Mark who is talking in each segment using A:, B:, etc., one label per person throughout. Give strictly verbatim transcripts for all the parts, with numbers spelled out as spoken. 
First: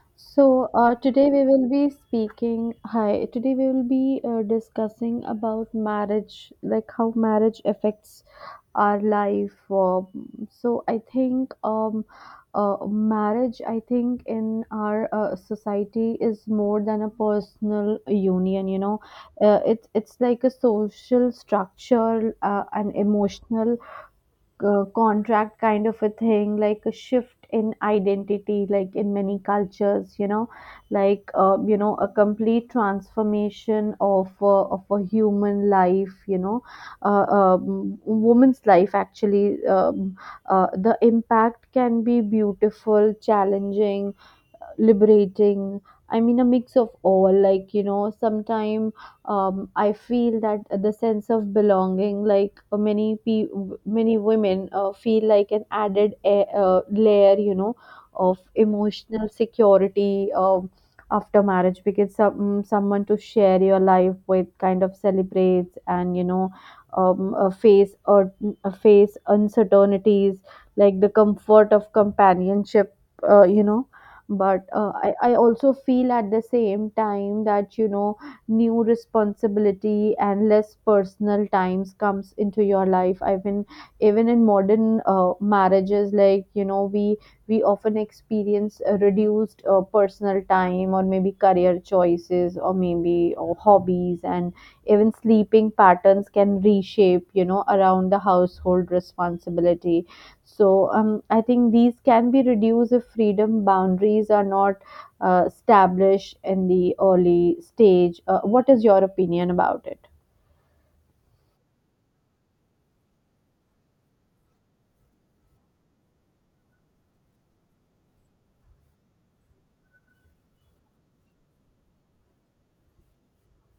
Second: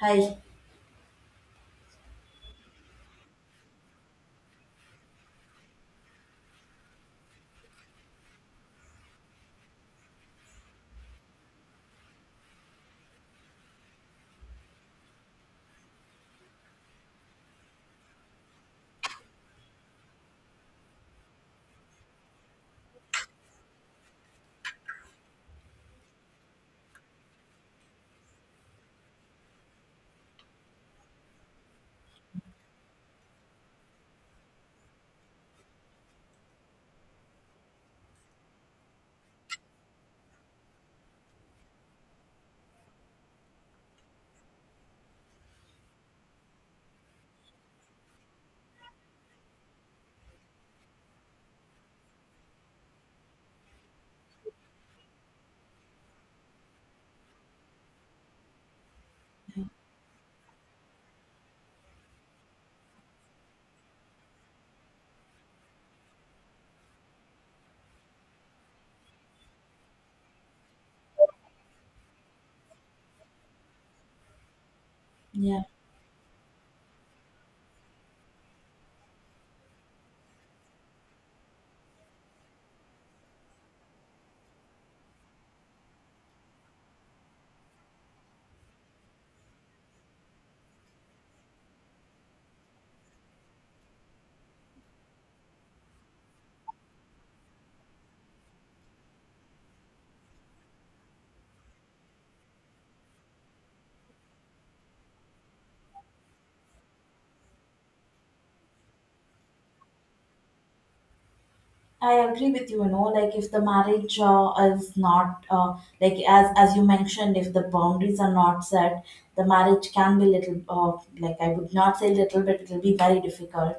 A: Hi.
B: So, uh, today we will be speaking. Hi, today we will be uh, discussing about marriage, like how marriage affects our life. Um, so, I think um, uh, marriage, I think in our uh, society is more than a personal union. You know, uh, it's it's like a social structure, uh, an emotional uh, contract, kind of a thing, like a shift in identity, like in many cultures, you know like uh, you know a complete transformation of uh, of a human life, you know uh, um, woman's life actually um, uh, the impact can be beautiful, challenging, liberating. I mean, a mix of all, like, you know sometimes um, I feel that the sense of belonging, like, uh, many pe- many women uh, feel like an added a- uh, layer, you know of emotional security um, after marriage, because some, someone to share your life with, kind of celebrates, and you know um, uh, face or uh, face uncertainties, like the comfort of companionship uh, you know but uh, I, I
A: Yeah,
B: also feel at the same time that you know new responsibility and less personal times comes into your life. I mean, even in modern uh, marriages, like, you know we we often experience a reduced uh, personal time, or maybe career choices, or maybe or hobbies, and even sleeping patterns can reshape, you know around the household responsibility. So um, I think these can be reduced if freedom boundaries are not uh, established in the early stage. Uh, what is your opinion about it?
A: I agree with you, you know, like if the marriage uh, is not, uh, like as as you mentioned, if the boundaries are not set, the marriage can be little, uh, like I would not say little bit, it will be very difficult,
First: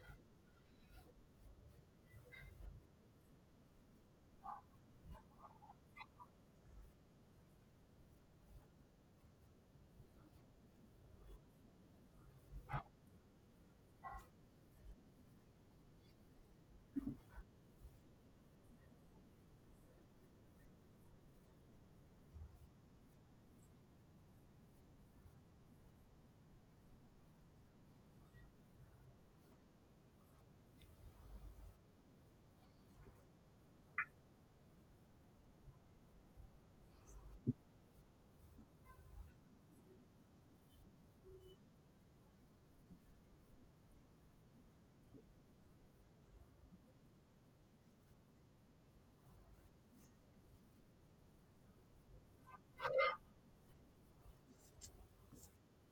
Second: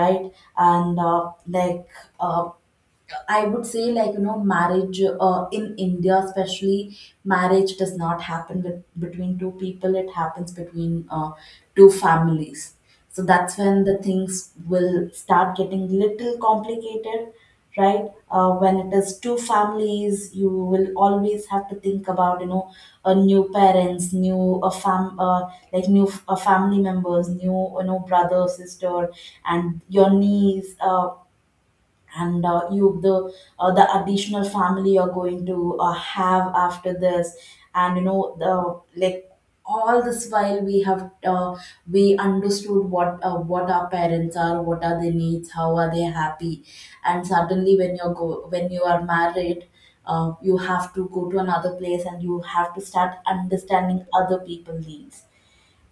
A: right? And uh, like uh, I would say, like, you know, marriage uh, in India, especially, marriage does not happen with, between two people, it happens between uh, two families. So that's when the things will start getting little complicated, right? Uh, when it is two families, you will always have to think about, you know, uh, new parents, new uh, fam, uh, like new uh, family members, new, you know, brother, sister, and your niece. Uh, and uh, you the uh, The additional family you're going to uh, have after this, and you know the like all this while we have uh, we understood what uh, what our parents are, what are their needs, how are they happy. And suddenly when you're go when you are married, uh, you have to go to another place and you have to start understanding other people's needs.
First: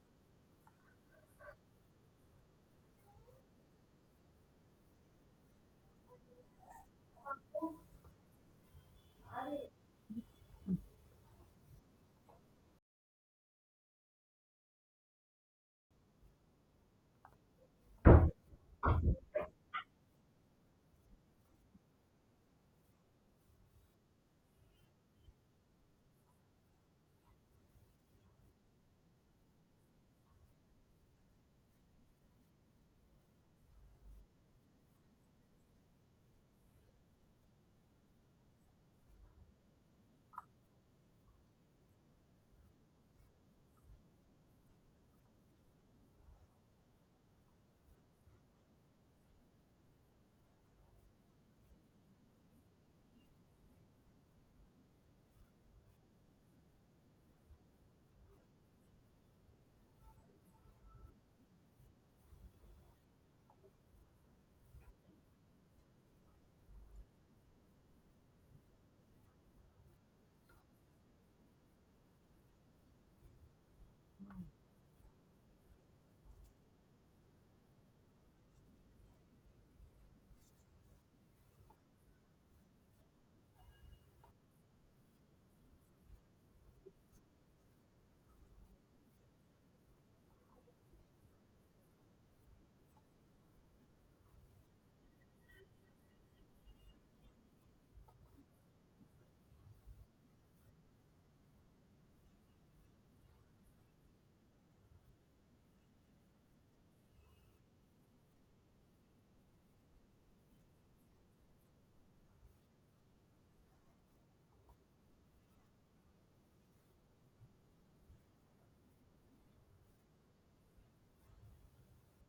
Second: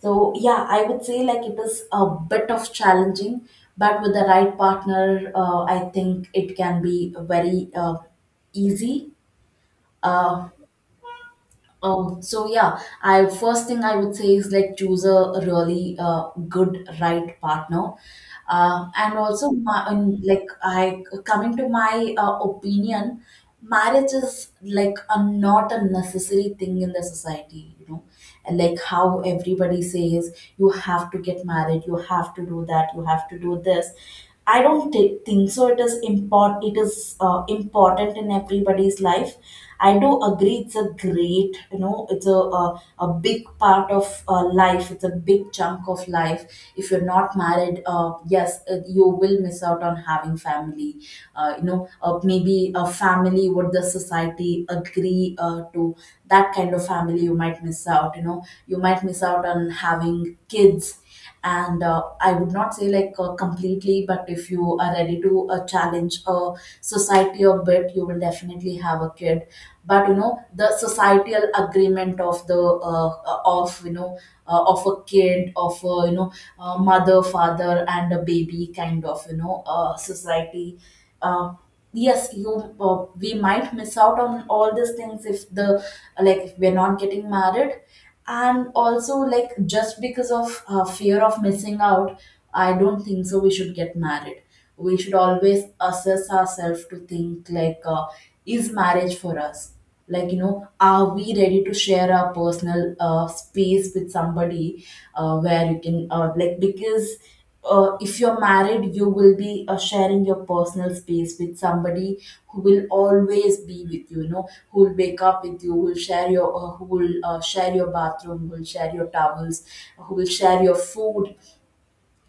A: So yeah, I would say like it is a bit of challenging, but with the right partner, uh, I think it can be very uh, easy. Uh, um, so yeah, I first thing I would say is like choose a really uh, good right partner, uh, and also my, and, like I coming to my uh, opinion, marriage is like a not a necessary thing in the society. You know, and like how everybody says you have to get married, you have to do that, you have to do this. I don't thi- think so. It is important. It is uh, important in everybody's life. I do agree it's a great, you know, it's a, a, a big part of uh, life. It's a big chunk of life. If you're not married, uh, yes, uh, you will miss out on having family, uh, you know, uh, maybe a family what the society agree uh, to, that kind of family you might miss out, you know, you might miss out on having kids. And uh, I would not say like uh, completely, but if you are ready to uh, challenge a society a bit, you will definitely have a kid. But you know, the societal agreement of the uh, uh, of, you know, uh, of a kid, of a, you know, uh, mother, father and a baby kind of, you know, uh, society. uh, yes, you uh, we might miss out on all these things if the, like if we're not getting married. And also like, just because of uh, fear of missing out, I don't think so we should get married. We should always assess ourselves to think like, uh, is marriage for us? Like you know, are we ready to share our personal uh, space with somebody, uh, where you can uh, like, because uh, if you're married, you will be uh, sharing your personal space with somebody who will always be with you, you know, who will wake up with you, who will share your uh, who will uh, share your bathroom, who will share your towels, who will share your food.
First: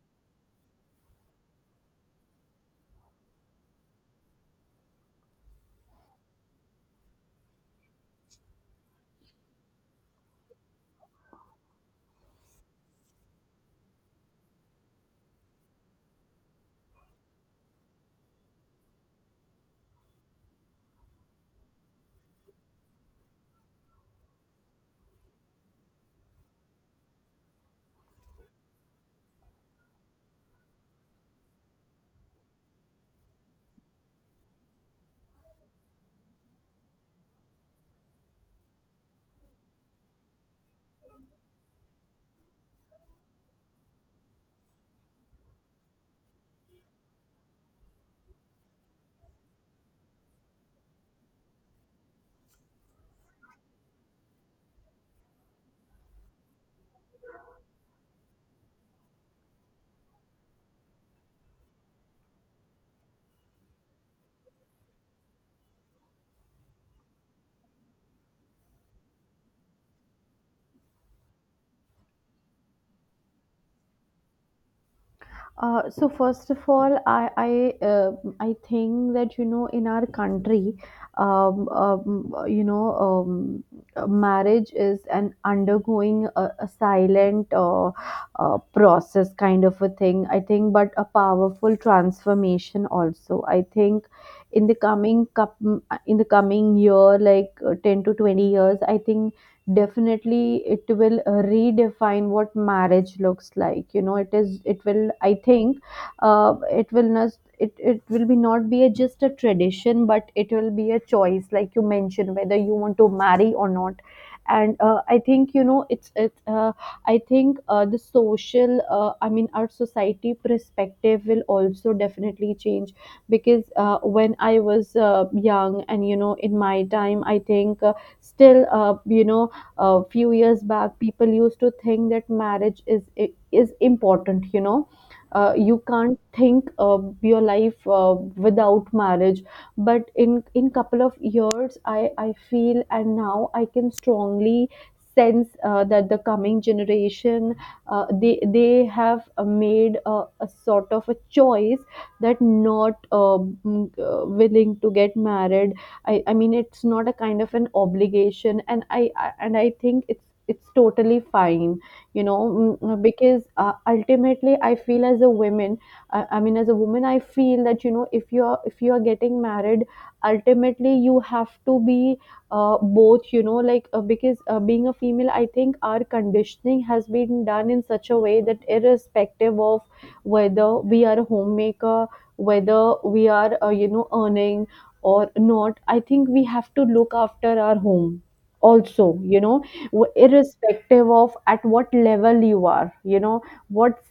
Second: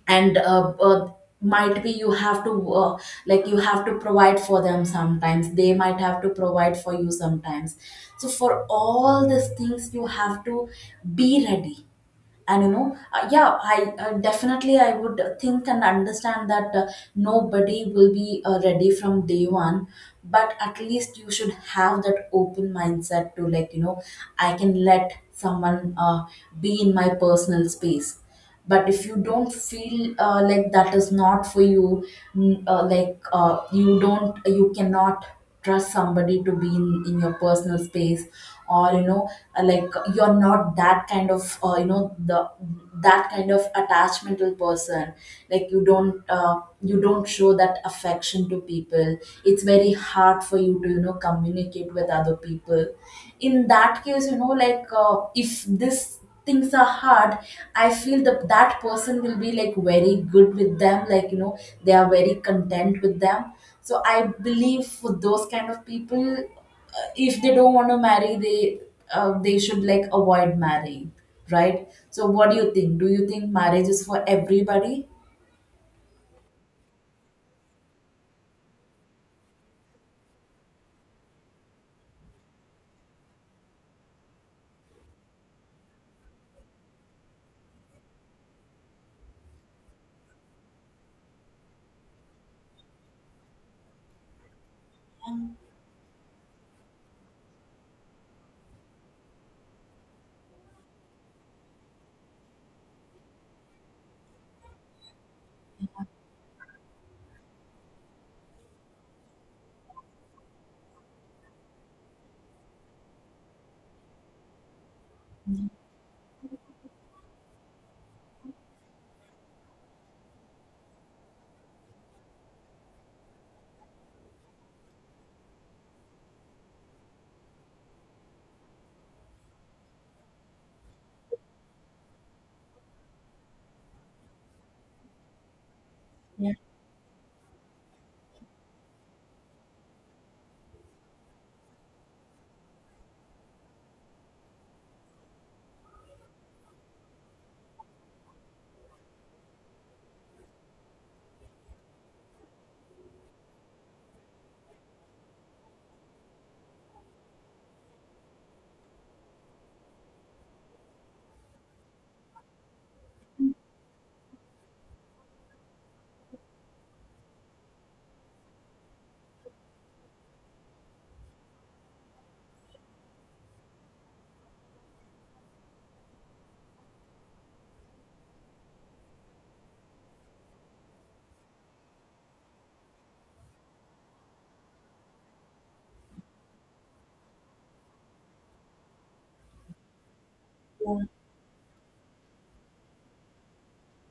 A: And uh, uh, Might be you have to uh, like, you have to provide for them sometimes, they might have to provide for you sometimes. So for all these things you have to be ready. And you know, uh, yeah, i uh, definitely, I would think and understand that uh, nobody will be uh, ready from day one, but at least you should have that open mindset to, like you know, I can let someone uh, be in my personal space. But if you don't feel uh, like that is not for you, mm, uh, like uh, you don't, you cannot trust somebody to be in, in your personal space, or you know, uh, like you're not that kind of, uh, you know, the that kind of attachmental person, like you don't uh, you don't show that affection to people, it's very hard for you to, you know, communicate with other people. In that case, you know, like uh, if this things are hard, I feel that that person will be like very good with them, like you know, they are very content with them. So I believe for those kind of people, uh, if they don't want to marry, they uh, they should like avoid marrying, right? So what do you think, do you think marriage is for everybody?
B: Uh, so first of all, I I uh, I think that you know in our country, um, um, you know, um, uh, marriage is an undergoing a, a silent uh, uh, process, kind of a thing. I think, but a powerful transformation also. I think in the coming cup in the coming year, like, uh, ten to twenty years, I think definitely it will uh, redefine what marriage looks like. You know it is, it will, I think uh, it will not, it, it will be not, be a, just a tradition, but it will be a choice, like you mentioned, whether you want to marry or not. And uh, I think, you know it's it's uh, I think uh, the social uh, I mean, our society perspective will also definitely change. Because uh, when I was uh, young, and you know in my time, I think uh, still uh, you know a few years back, people used to think that marriage is is important. You know uh, you can't think uh, your life uh, without marriage. But in in couple of years, i i feel, and now I can strongly sense uh, that the coming generation uh, they they have uh, made a, a sort of a choice, that not uh, mm, uh, willing to get married. I, I mean it's not a kind of an obligation, and I, I and I think it's it's totally fine. You know mm, mm, because uh, ultimately I feel as a woman, I, I mean, as a woman I feel that, you know if you're if you're getting married, ultimately you have to be uh, both, you know like uh, because uh, being a female, I think our conditioning has been done in such a way that, irrespective of whether we are a homemaker, whether we are uh, you know earning or not, I think we have to look after our home also you know w-
A: Yeah, yeah,
B: Irrespective of at what level you are, you know what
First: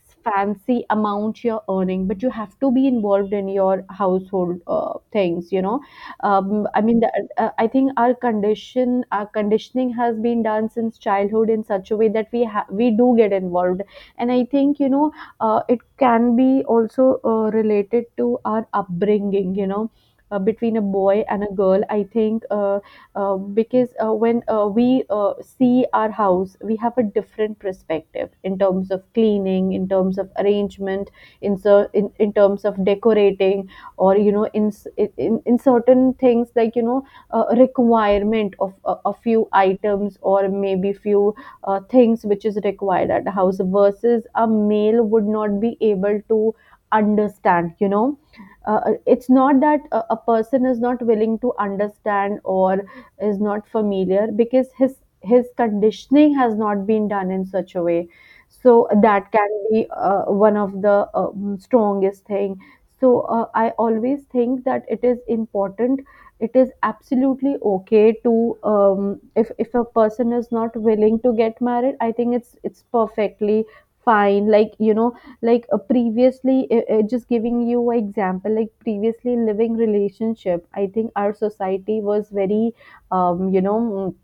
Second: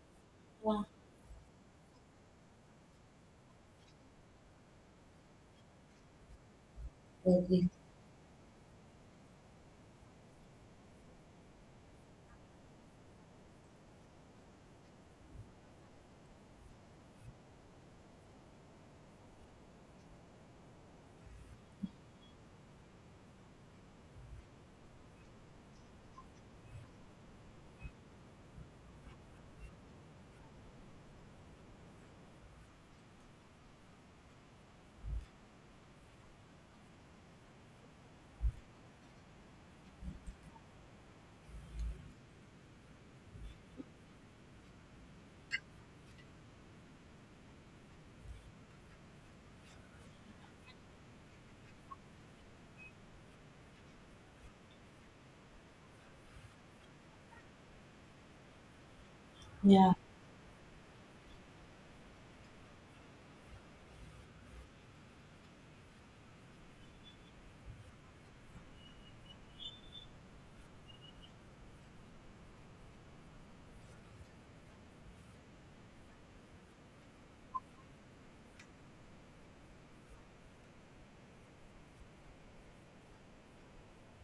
A: yeah,
B: fancy amount you're earning, but you have to be involved in your household uh, things. you know um, I mean the,
A: I
B: uh, I
A: agree.
B: think our condition our conditioning has been done since childhood in such a way that we ha- we do get involved. And I think, you know uh, it can be also uh, related to our upbringing, you know uh, between a boy and a girl, I think uh, uh, because uh, when uh, we uh, see our house, we have a different perspective, in terms of cleaning, in terms of arrangement, in, cer- in, in terms of decorating, or you know, in, s- in, in in certain things, like, you know uh, requirement of a, a few items, or maybe few uh, things which is required at the house, versus a male would not be able to understand. You know uh, uh, it's not that a, a person is not willing to understand, or is not familiar, because his his conditioning has not been done in such a way. So that can be
A: Yeah,
B: uh, one of the um, strongest thing. So uh, I always think that it is important. It is absolutely okay to um, if if a person is not willing to get married, I think it's it's perfectly fine, like, you know like uh, previously uh, uh, just giving you an example, like previously, living relationship, I think our society was very um, you know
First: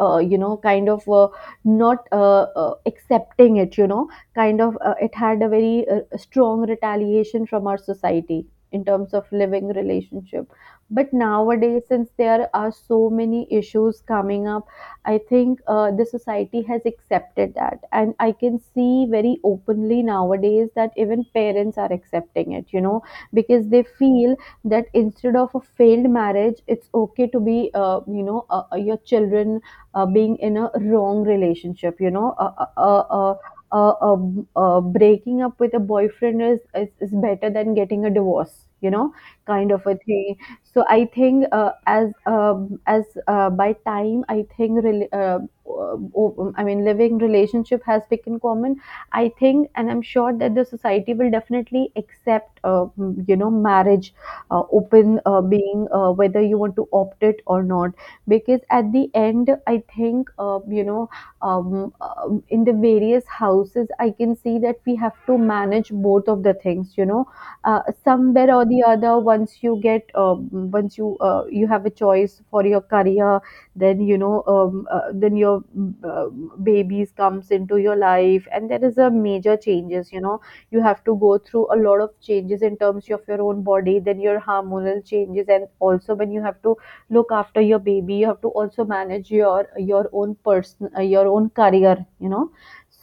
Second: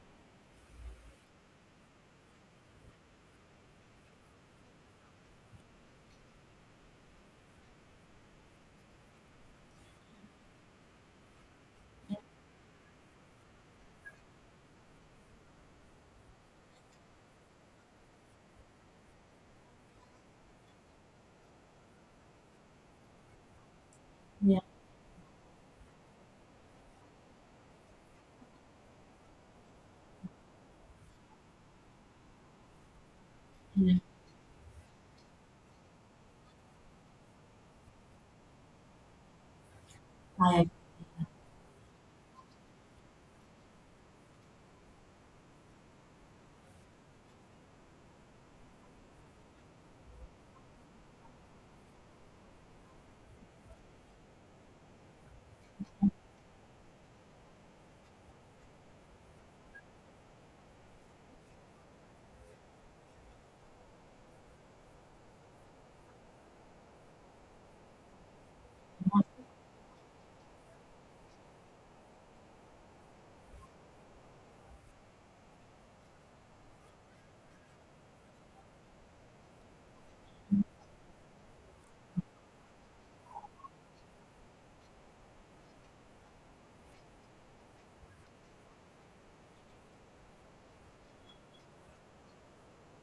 B: uh, you know kind of uh, not uh, uh, accepting it, you know kind of uh, It had a very uh, strong retaliation from our society in terms of living relationship. But nowadays, since there are so many issues coming up, I think uh, the society has accepted that, and I can see very openly nowadays that even parents are accepting it, you know because they feel
A: yeah.
B: that, instead of a failed marriage, it's okay to be uh, you know uh, uh, your children uh, being in a wrong relationship. You know uh, uh, uh, uh, uh,
A: Yeah.
B: uh, uh, Breaking up with a boyfriend is, is, is better than getting a divorce, you know kind of a thing.
A: I
B: So I think uh, as um, as uh, by time I think rel uh, uh, o- um, I mean living relationship has become common, I think, and I'm sure that the society will definitely accept uh, you know marriage uh, open uh, being uh, whether you want to opt it or not. Because at the end I think uh, you know um, um, in the various houses I can see that we have to manage both of the things. You know uh, somewhere or the other, once you get um, once you uh, you have a choice for your career, then you know um, uh, then your uh, babies comes into your life, and there is a major changes. You know you have to go through a lot of changes in terms of your own body, then your hormonal changes, and also when you have to look after your baby, you have to also manage your your own, person uh, your own career. you know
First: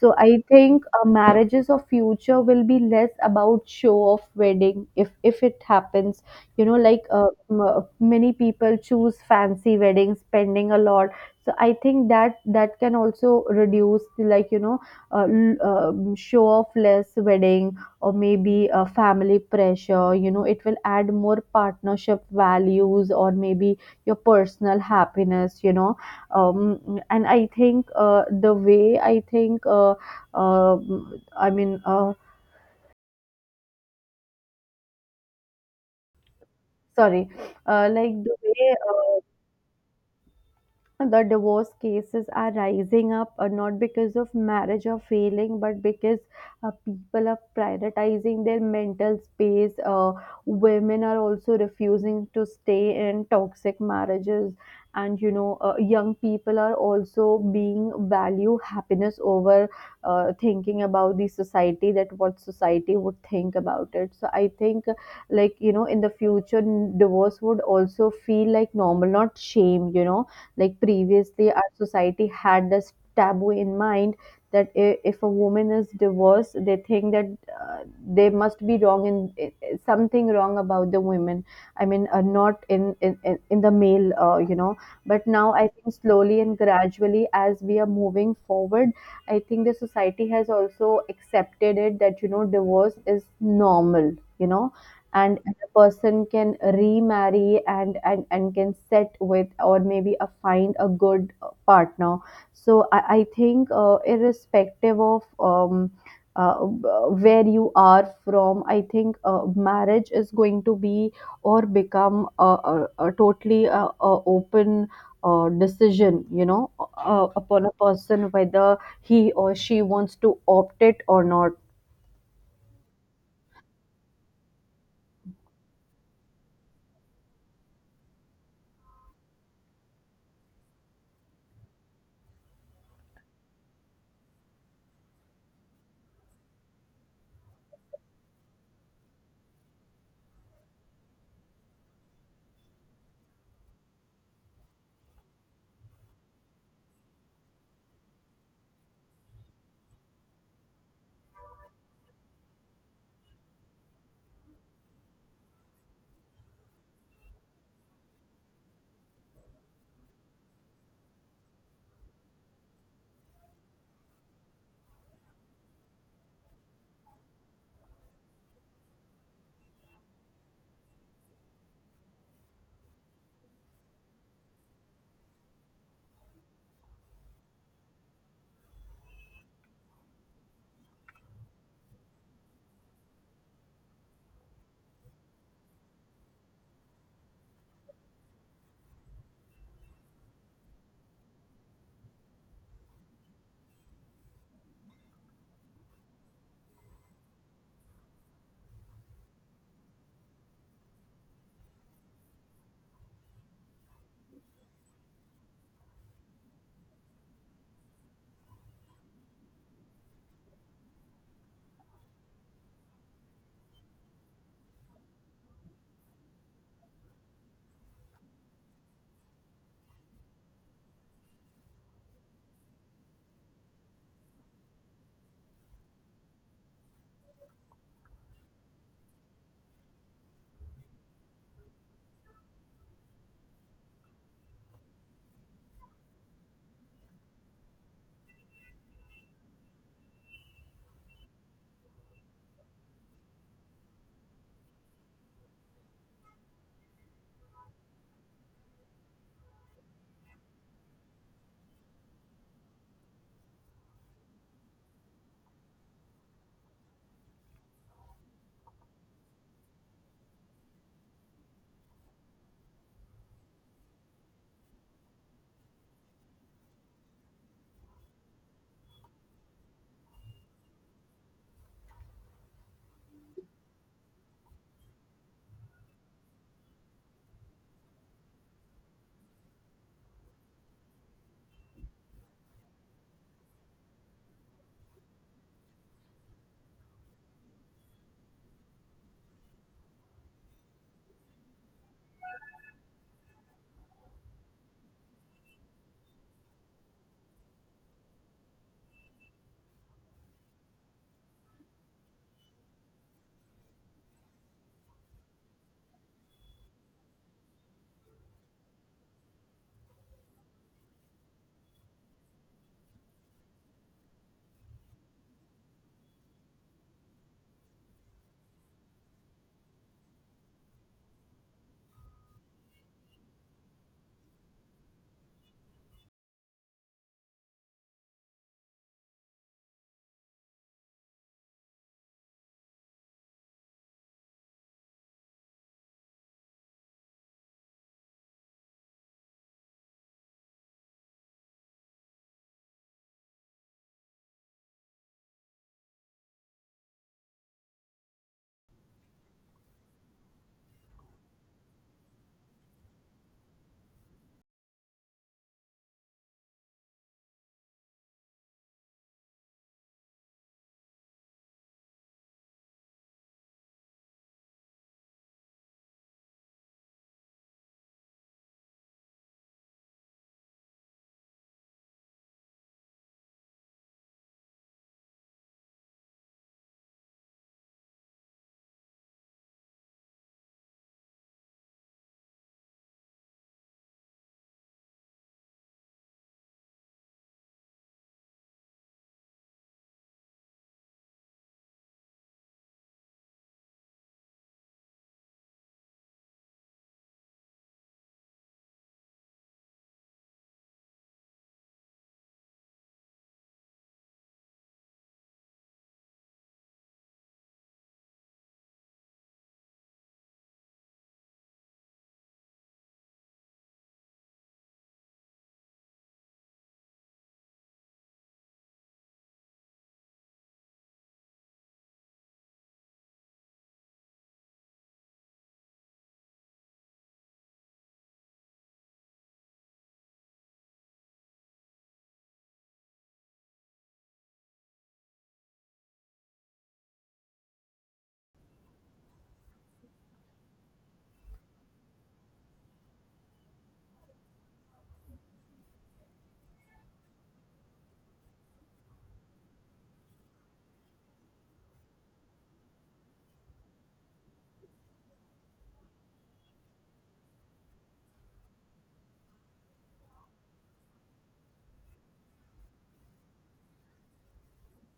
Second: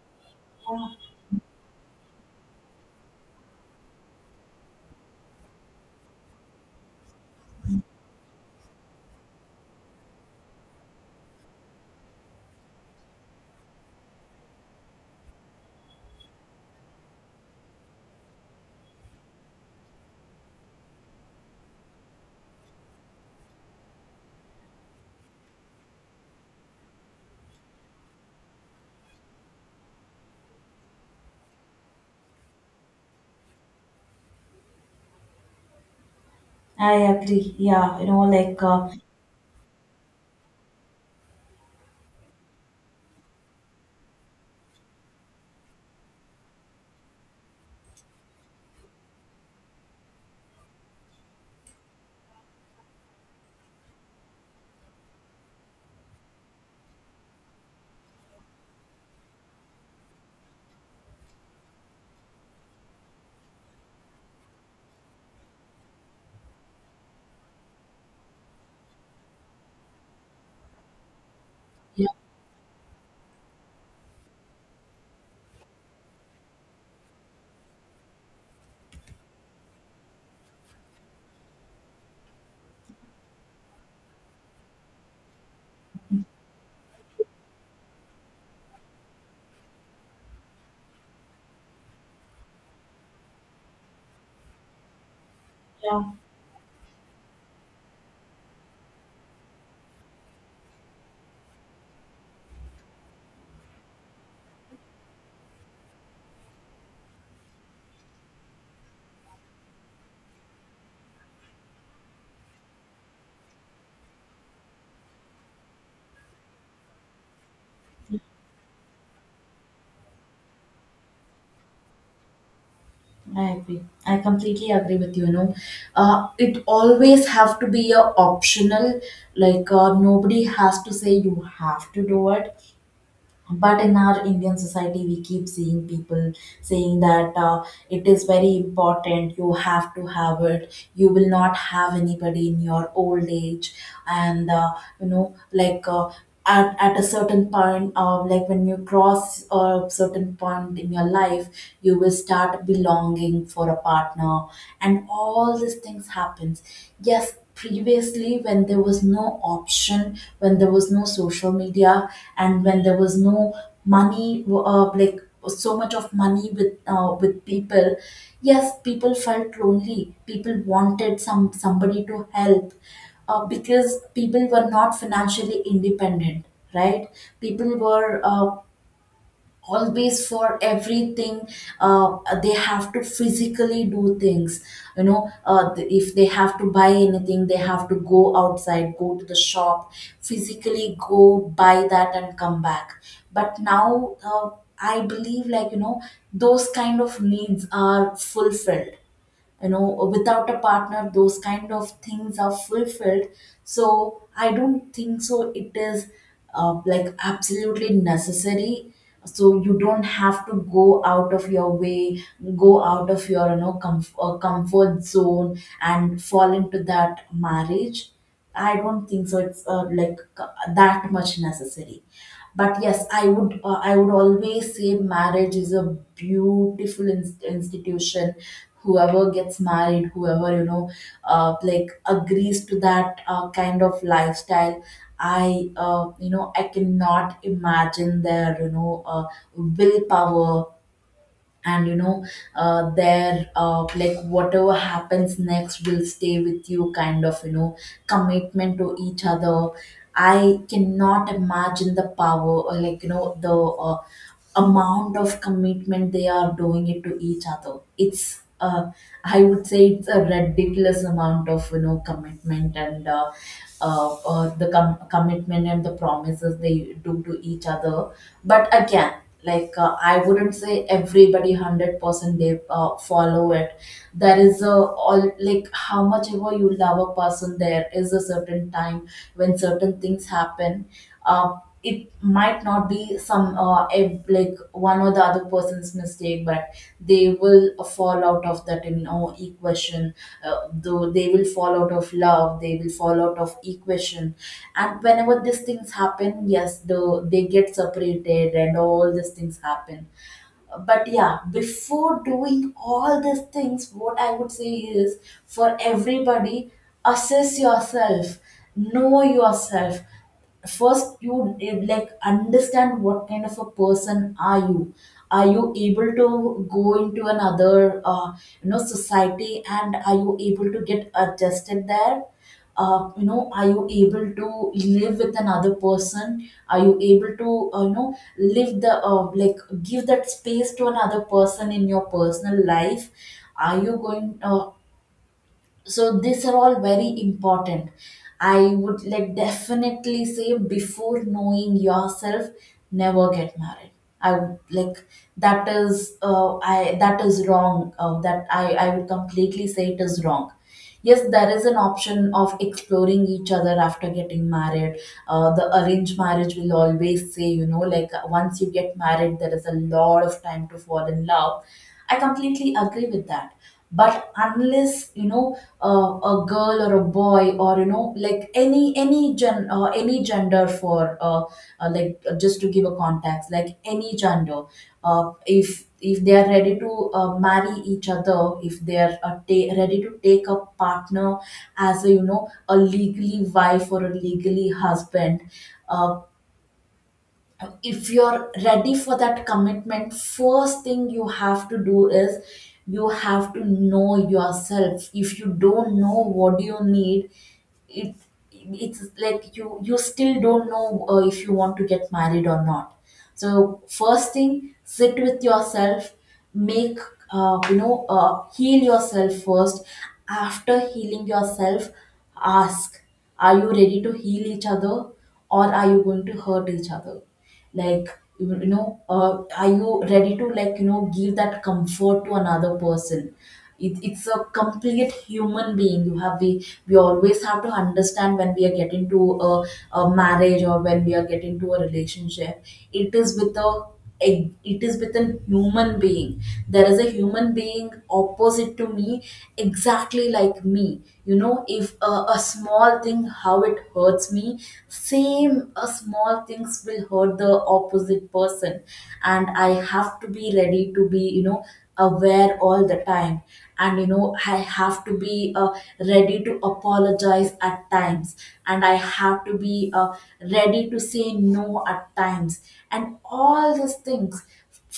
B: So I think uh, marriages of future will be less about show of wedding, if if it happens, you know like, uh, m- uh, many people choose fancy weddings, spending a lot. So I think that that can also reduce, like you know uh, l- um show off less wedding, or maybe a family pressure, you know it will add more partnership values, or maybe your personal happiness. You know um, and I think uh, the way I think uh, um I mean uh,
A: I
B: sorry
A: agree.
B: uh,
A: Yeah, you
B: like,
A: know,
B: the
A: like
B: way
A: uh,
B: uh, the divorce cases are rising up, uh, not because of marriage or failing, but because uh, people are prioritizing their mental space. Uh, women are also refusing to stay in toxic marriages, and you know uh, young people are also being value happiness over uh, thinking about the society, that what society would think about it. So I think, like, you know in the future, n- divorce would also feel like normal, not shame. You know like previously, our
A: yeah.
B: society had this taboo in mind, that i- if a woman is divorced, they think that uh, they must be wrong in, i- i- something wrong about the women. I mean uh, not in, in, in in the male. Uh, you know but now I think, slowly and gradually, as we are moving forward, I think the society has also accepted it, that you know divorce is normal, you know and the
A: Yeah.
B: person can remarry, and and and can set with, or maybe a find a good uh, partner. So i, I think uh, irrespective of um, uh, where you are from, I think uh, marriage is going to be, or become a, a, a totally uh a open uh, decision, you know uh, upon a person, whether he or she wants to opt it or not.
A: I agree. I completely agree with you. You know, uh, it always have to be a optional. Like uh, nobody has to say you have to do it, but in our Indian society we keep seeing people saying that uh, it is very important, you have to have it, you will not have anybody in your old age. And uh, You know, like uh, at, at a certain point, uh, like when you cross a certain point in your life, you will start belonging for a partner, and all these things happens. Yes, previously when there was no option, when there was no social media, and when there was no money, uh, like so much of money with uh, with people, yes, people felt lonely, people wanted some somebody to help, uh, because people were not financially independent, right? People were uh, always, for everything, uh, they have to physically do things. You know, uh, th- if they have to buy anything, they have to go outside, go to the shop, physically go buy that and come back. But now, uh, I believe, like you know, those kind of needs are fulfilled, you know, without a partner those kind of things are fulfilled. So I don't think so it is uh, like absolutely necessary. So you don't have to go out of your way, go out of your, you know, comf- uh, comfort zone and fall into that marriage. I don't think so it's uh, like c- that much necessary. But yes, I would uh, I would always say marriage is a beautiful in- institution. Whoever gets married, whoever, you know, uh, like agrees to that uh, kind of lifestyle, I uh, you know, I cannot imagine their, you know, uh, willpower, and you know, uh, their uh, like whatever happens next will stay with you kind of, you know, commitment to each other. I cannot imagine the power, or like you know, the uh, amount of commitment they are doing it to each other. It's uh, I would say it's a ridiculous amount of, you know, commitment. And uh, uh, uh, the com- commitment and the promises they do to each other. But again, like uh, I wouldn't say everybody one hundred percent they uh, follow it. There is a, all, like how much ever you love a person, there is a certain time when certain things happen. uh, it might not be some uh, ev- like one or the other person's mistake, but they will fall out of that, you know, equation. uh, though they will fall out of love, they will fall out of equation. And whenever these things happen, yes, though they get separated and all these things happen. But yeah, before doing all these things, what I would say is, for everybody, assess yourself, know yourself. First you eh, like understand what kind of a person are you. Are you able to go into another, uh, you know, society, and are you able to get adjusted there? Uh, you know, are you able to live with another person? Are you able to uh, you know live the uh, like give that space to another person in your personal life? Are you going uh, So these are all very important. I would like definitely say, before knowing yourself, never get married. I would like, that is uh, I that is wrong, uh, that i i would completely say it is wrong. Yes, there is an option of exploring each other after getting married. Uh, the arranged marriage will always say, you know, like uh, once you get married there is a lot of time to fall in love. I completely agree with that. But unless, you know, uh, a girl or a boy, or you know, like any any gen uh, any gender for uh, uh, like uh, just to give a context, like any gender, uh, if if they are ready to uh, marry each other, if they are uh, ta- ready to take a partner as, a you know, a legally wife or a legally husband, uh, if you're ready for that commitment, first thing you have to do is, you have to know yourself. If you don't know what you need, it it's like you you still don't know uh, if you want To get married or not. So first thing, sit with yourself, make uh, you know uh, heal yourself first. After healing yourself, ask, are you ready to heal each other, or are you going to hurt each other? Like you you know uh, are you ready to like you know give that comfort to another person? It, it's a complete human being, you have, we we always have to understand when we are getting to a, a marriage or when we are getting to a relationship, it is with a a- it is with an human being. There is a human being opposite to me, exactly like me. You know if a, a small thing, how it hurts me, same a small things will hurt the opposite person. And I have to be ready to be you know aware all the time. And you know I have to be uh, ready to apologize at times, and I have to be uh, ready to say no at times, and all these things.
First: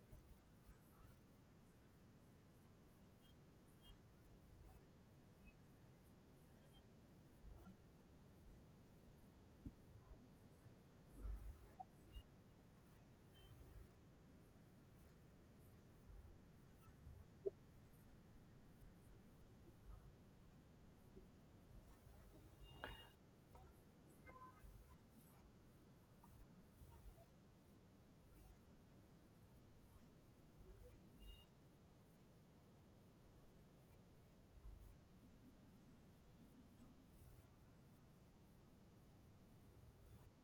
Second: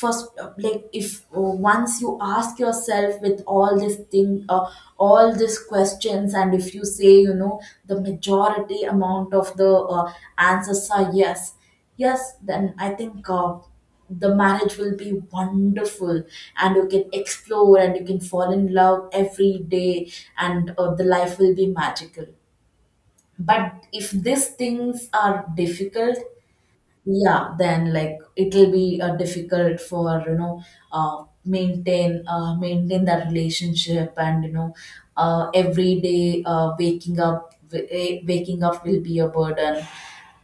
A: First uh, Like if uh, once you ask yourself with all this thing uh, all these questions, and if you say, you know the majority amount of the uh, answers are yes, yes, then I think uh, the marriage will be wonderful. And you can explore and you can fall in love every day. And uh, the life will be magical. But if these things are difficult, yeah, then like it'll be uh, difficult for you know uh, maintain, uh, maintain that relationship. And you know uh, every day uh, waking up w- eh, waking up will be a burden.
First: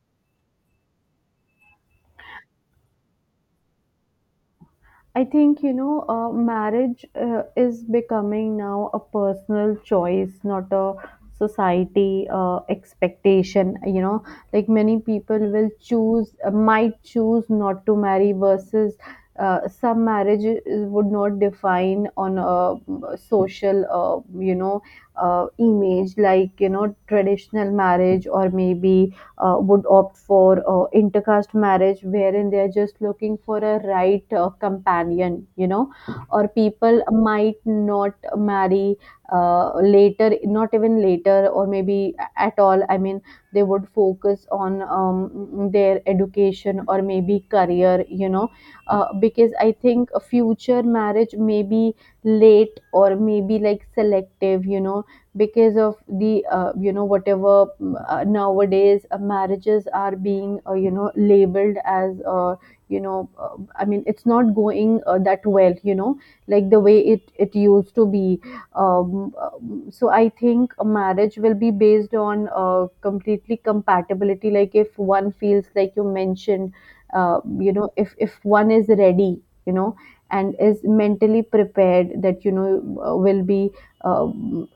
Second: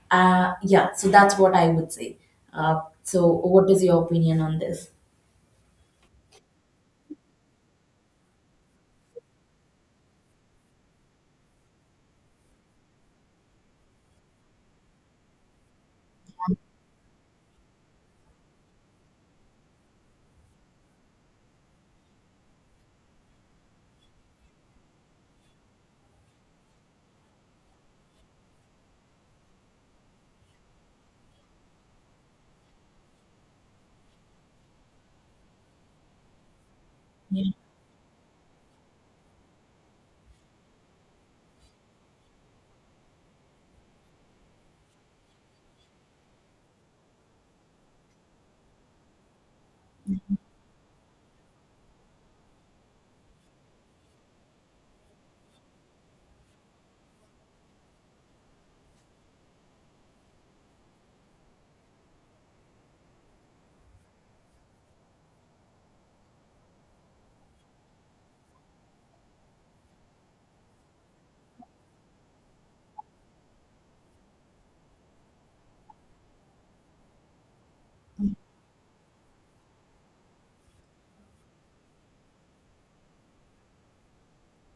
A: uh, Yeah, so that's what I would say. Uh, so what is your opinion on this?
B: I think, you know, uh, marriage uh, is becoming now a personal choice, not a society uh, expectation. You know, like many people will choose, uh, might choose not to marry versus. Uh, some marriages would not define on a social, uh, you know, uh, image, like you know traditional marriage, or maybe uh, would opt for uh, intercaste marriage wherein they are just looking for a right uh, companion, you know. Or people
A: Yeah.
B: might not marry uh, later, not even later or maybe at all, I mean they would focus on um, their education or maybe career, you know. Uh, because I think a future marriage may be late or maybe like selective, you know, because of the uh, you know whatever, mm, uh, nowadays uh, marriages are being uh, you know labeled as uh, you know uh, I mean, it's not going uh, that well, you know, like the way it it used to be. Um, um, so I think a marriage will be based on uh, completely compatibility, like if one feels like you mentioned. Uh, you know if if one is ready, you know, and is mentally prepared that you know uh, will be uh,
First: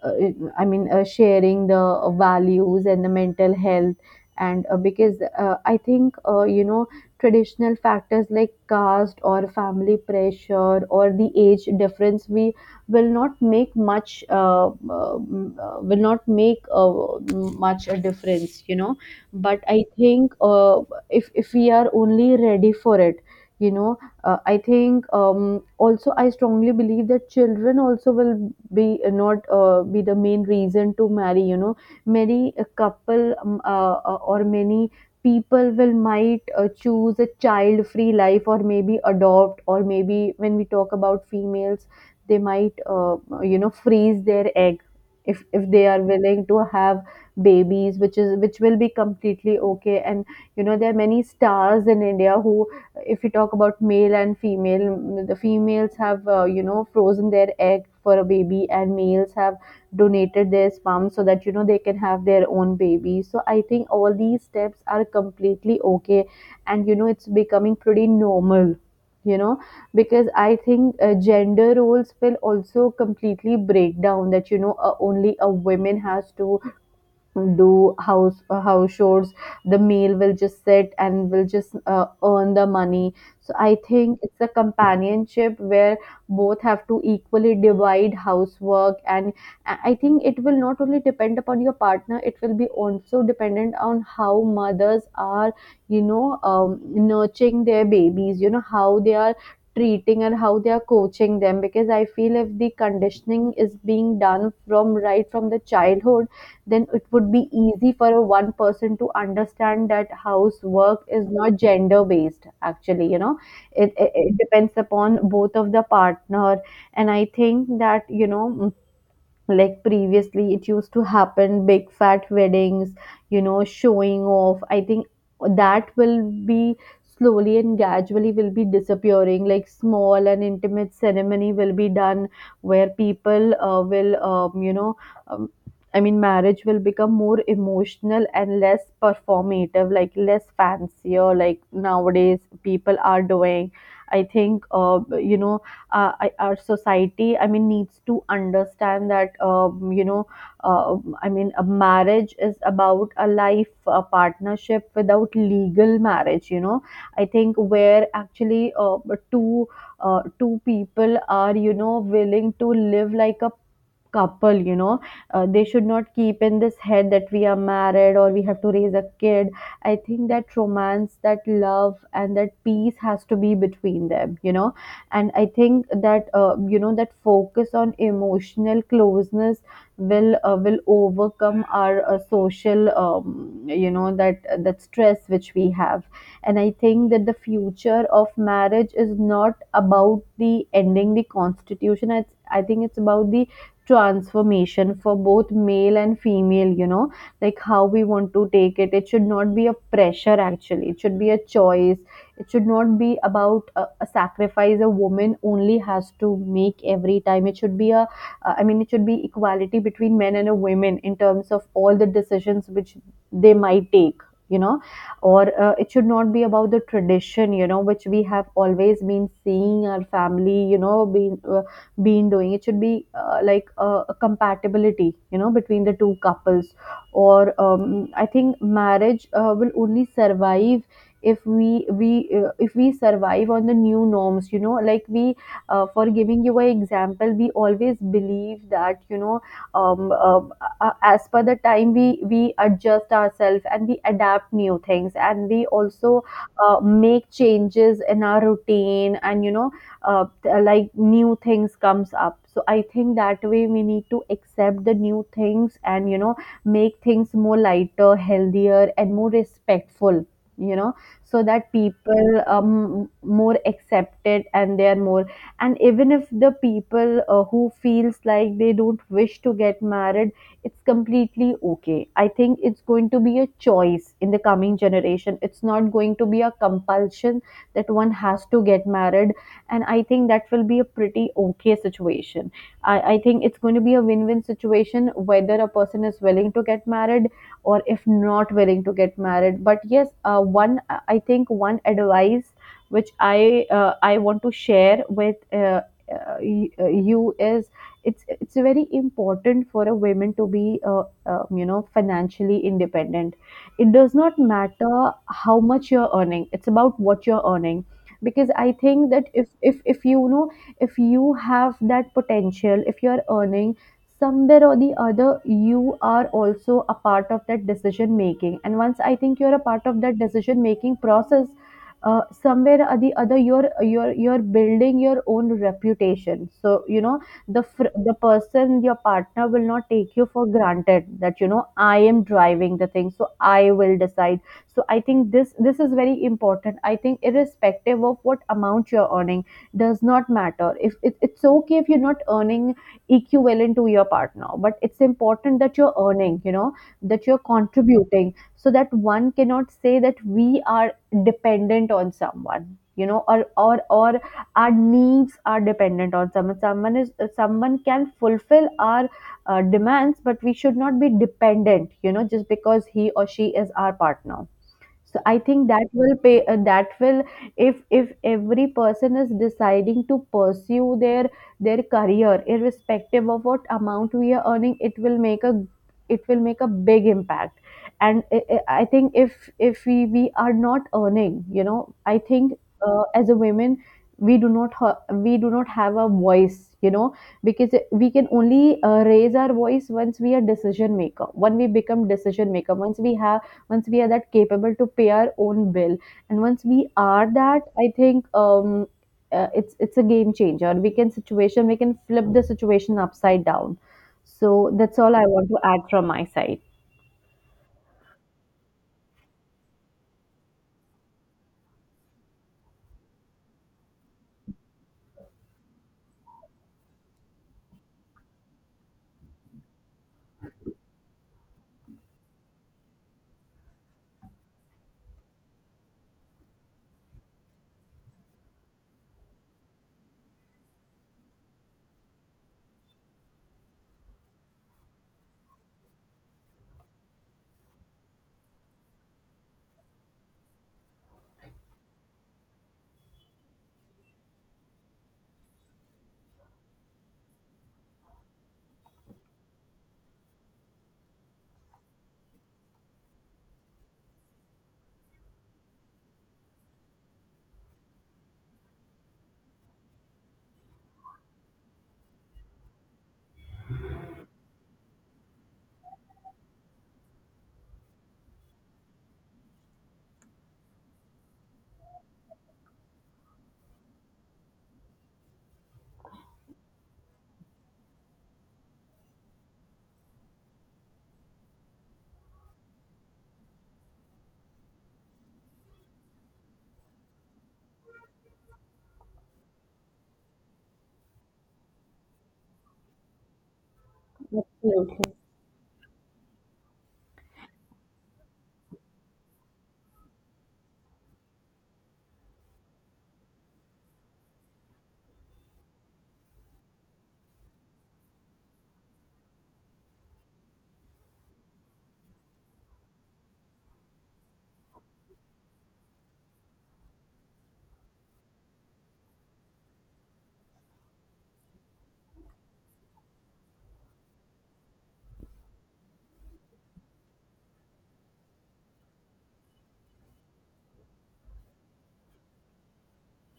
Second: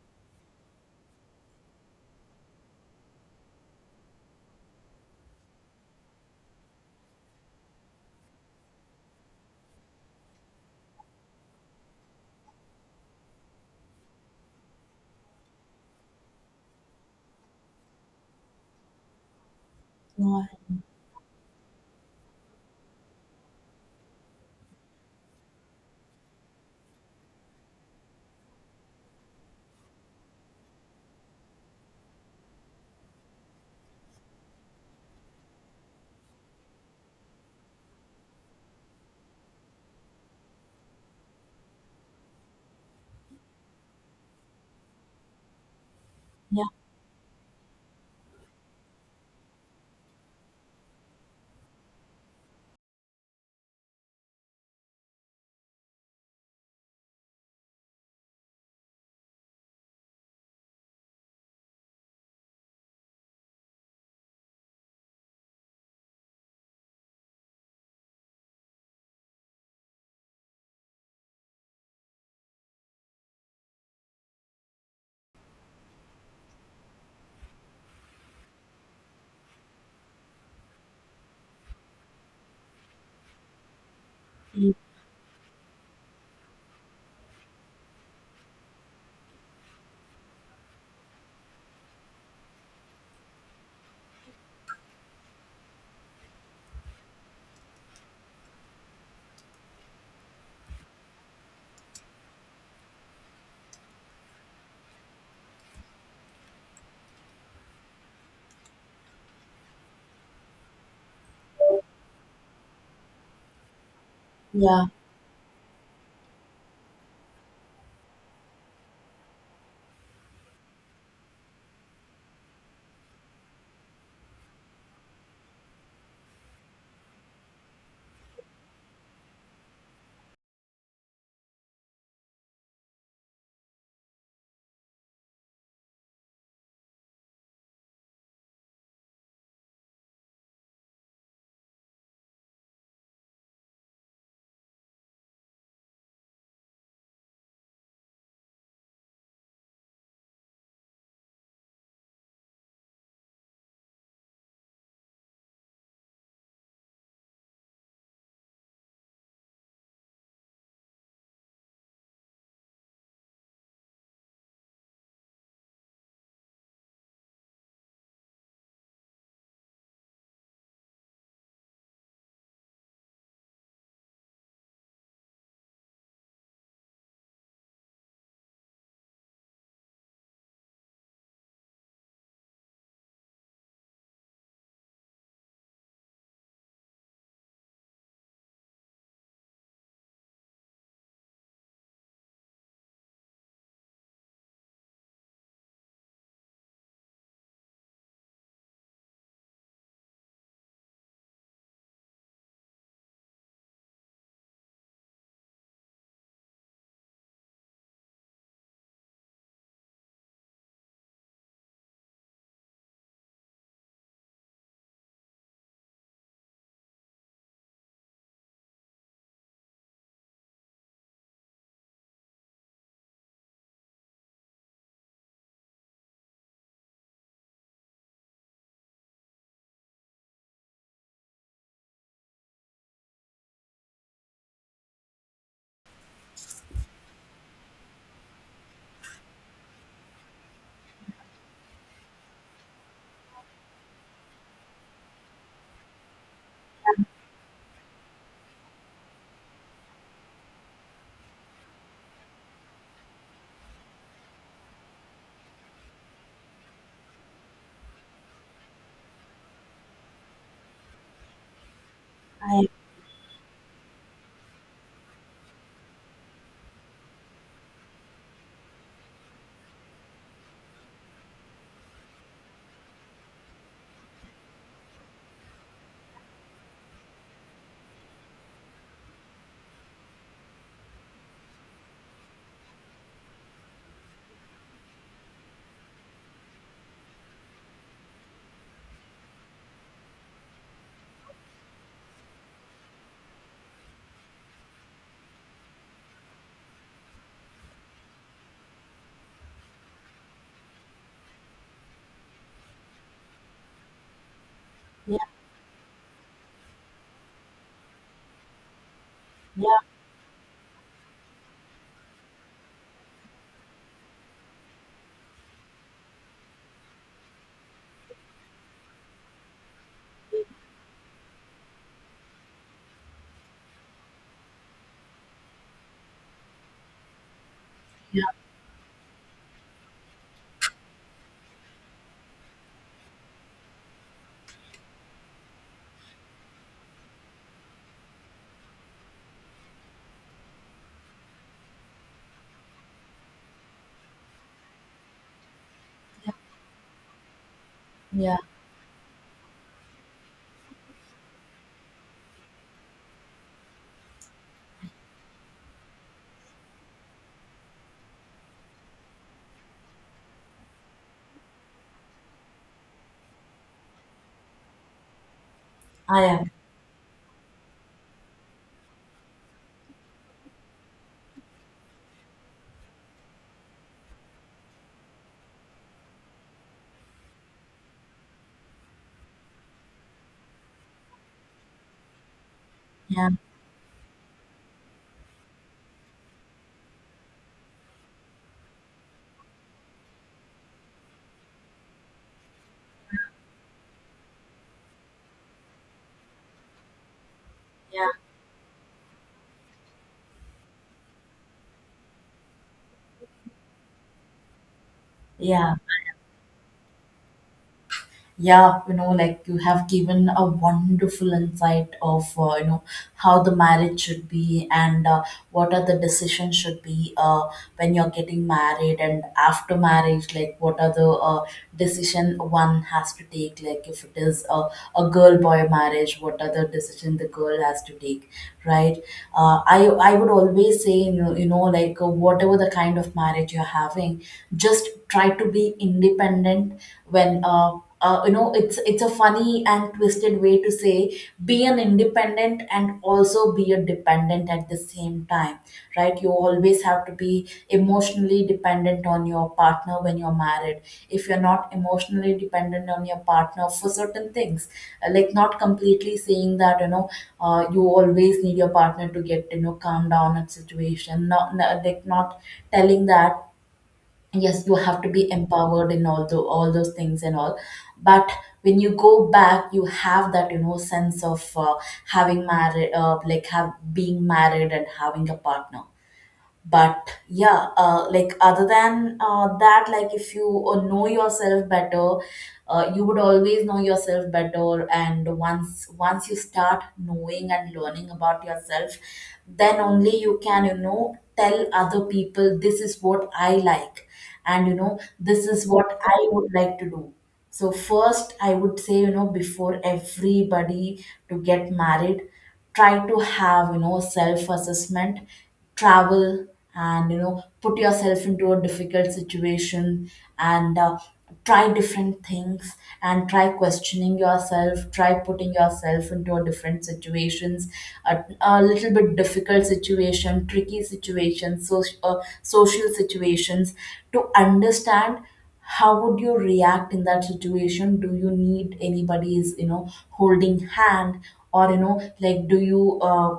B: I mean, uh, sharing the values and the mental health. And uh, because uh, I think, uh, you know, traditional factors like caste or family pressure or the age difference, we will not make much, uh, uh, mm, will not make uh, much a difference, you know. But I think
A: No.
B: uh, if, if we are only ready for it, you know, uh, I think um, also I strongly believe that children also will be uh, not uh, be the main reason to marry, you know. Many a couple, um, uh, uh, or many people will, might uh, choose a child free life or maybe adopt, or maybe when we talk about females, they might uh, you know freeze their egg if if they are willing to
A: Yeah,
B: have babies, which is which will be completely okay. And you know, there are many stars in India who, if we talk about male and female, the females have uh, you know frozen their egg for a baby, and males have donated their sperm so that you know they can have their own baby. So I think all these steps are completely okay, and you know it's becoming pretty normal, you know. Because I think uh, gender roles will also completely break down, that you know uh, only a woman has to do house uh, house chores, the male will just sit and will just uh, earn the money. So I think it's a companionship where both have to equally divide housework. And i I think it will not only depend upon your partner, it will be also dependent on how mothers are, you know, um, nurturing their babies, you know how they are treating and how they are coaching them, because I feel if the conditioning is being done from right from the childhood, then it would be easy for a one person to understand that housework is not gender based actually, you know. It, it, it depends
A: yeah.
B: upon both of the partner. And I think that you know, like previously it used to happen big fat weddings, you know, showing off. I think that will be slowly and gradually will be disappearing, like small and intimate ceremony will be done where people uh, will um, you know um, I mean marriage will become more emotional and less performative, like less fancier like nowadays people are doing. I think uh, you know uh, I- our society, I mean, needs to understand that um, you know uh, I mean a marriage is about a life, a partnership without legal marriage, you know. I think where actually uh, two uh, two people are you know willing to live like a couple, you know. Uh, they should not keep in this head that we are married or we have to raise a kid. I think that romance, that love and that peace has to be between them, you know. And I think that uh, you know that focus on emotional closeness will uh, will overcome our uh, social, um, you know that that stress which we have. And I think that the future of marriage is not about the ending the constitution, it's, I think it's about the transformation for both male and female, you know, like how we want to take it. It should not be a pressure actually, it should be a choice. It should not be about a, a sacrifice a woman only has to make every time. It should be a uh, I mean it should be equality between men and a women in terms of all the decisions which they might take, you know. Or uh, it should not be about the tradition, you know, which we have always been seeing our family, you know, being uh, been doing. It should be uh, like a, a compatibility, you know, between the two couples. Or um, I think marriage uh, will only survive if we we uh, if we survive on the new norms, you know. Like we uh, for giving you an example, we always believe that you know um, um, uh, as per the time we we adjust ourselves and we adapt new things, and we also uh, make changes in our routine, and you know uh, uh, like new things comes up. So I think that way we need to accept the new things, and you know make things more lighter, healthier and more respectful, you know, so that people
A: I,
B: um more accepted and they are more. And even if the people uh, who feels like they don't wish to get married, it's completely okay. I think it's going to be a choice in the coming generation, it's not going to be a compulsion that one has to get married. And I think that will be a pretty okay situation. I, I think it's going to be a win-win situation, whether a person is willing to get married or if not willing to get married. But yes, uh, one I think one advice which i uh, i want to share with uh, uh, y- uh, you is, it's it's very important for a woman to be uh, uh, you know financially independent. It does not matter
A: yeah,
B: how much you're earning, it's about what you're earning. Because I think that if if
A: yeah,
B: if you know, if you have that potential, if you are earning somewhere or the other, you are also a part of that decision making. And once I think you're a part of that decision making process, uh, somewhere or the other you're you're you're building your own reputation, so you know the fr- the
A: yeah.
B: person, your partner, will not take you for granted, that you know I am driving the thing so I will decide. So I think this this is very important. I think irrespective of what amount you're earning, does not matter, if it, it's okay if you're not earning equivalent to your partner, but it's important that you're earning, you know, that you're contributing,
A: Yeah,
B: so that one cannot say that we are dependent on someone, you know. Or or or our needs are dependent on someone, someone is, someone can fulfill our uh, demands, but we should not be dependent, you know, just because he or she is our partner. So I think that will
A: I
B: pay
A: am.
B: uh, that will, if if every person is deciding to pursue their their career, irrespective of what amount we are earning, it will make a, it will make a big impact. And i, I I think if if we we are not earning, you know, I think uh, as
A: Yeah,
B: a women we do not ha- we do not have a voice, you know, because we can only uh, raise our voice once we are decision maker, when we become decision maker, once we have, once we are that capable to pay our own bill, and once we are that, I
A: yeah,
B: think um, uh, it's it's a game changer, we can situation, we can flip the situation upside down. So that's all I want to
A: yeah.
B: add from my side.
A: Yeah, you know like you have given a wonderful insight of uh, you know how the marriage should be, and uh, what are the decisions should be uh, when you're getting married, and after marriage, like what are the uh, decision one has to take, like if it is a, a girl boy marriage, what are the decision the girl has to take, right? Uh, i i would always say, you know, you know like uh, whatever the kind of marriage you're having, just try to be independent. When uh, uh, you know it's it's a funny and twisted way to say, be an independent and also be a dependent at the same time, right? You always have to be emotionally dependent on your partner when you're married. If you're not emotionally dependent on your partner for certain things, uh, like not completely saying that you know uh, you always need your partner to get you know calm down at situation. Not, not like, not telling that, yes, you have to be empowered in all the all those things and all. But when you go back, you have that you know sense of uh, having married uh, like have being married and having a partner. But yeah uh, like other than uh, that, like if you uh, know yourself better, uh, you would always know yourself better. And once once you start knowing and learning about yourself, then only you can you know tell other people, this is what I like, and you know
B: Absolutely.
A: this is what I would like to do. So first I would say, you know before everybody, to get married, try to have you know self assessment, travel, and you know put yourself into a difficult situation, and uh, try different things, and try questioning yourself, try putting yourself into a different situations, a, a little bit difficult situation, tricky situations, so, uh, social situations, to understand how would you react in that situation. Do you need anybody's you know holding hand, or you know like do you uh,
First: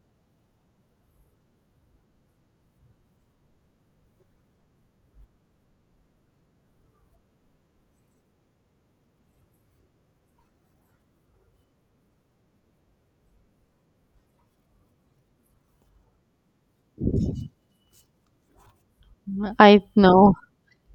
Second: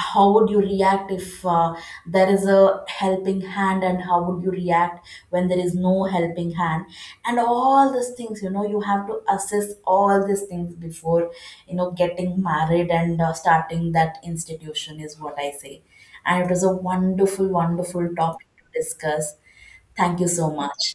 A: how would you react if uh, there is a helping hand, and how would you react when there is no helping hand. And all these things, you know you have to assess all these things before you know getting married and uh, starting that institution, is what I say. And it was a wonderful wonderful topic to discuss.
B: I
A: Thank you
B: know.
A: so much.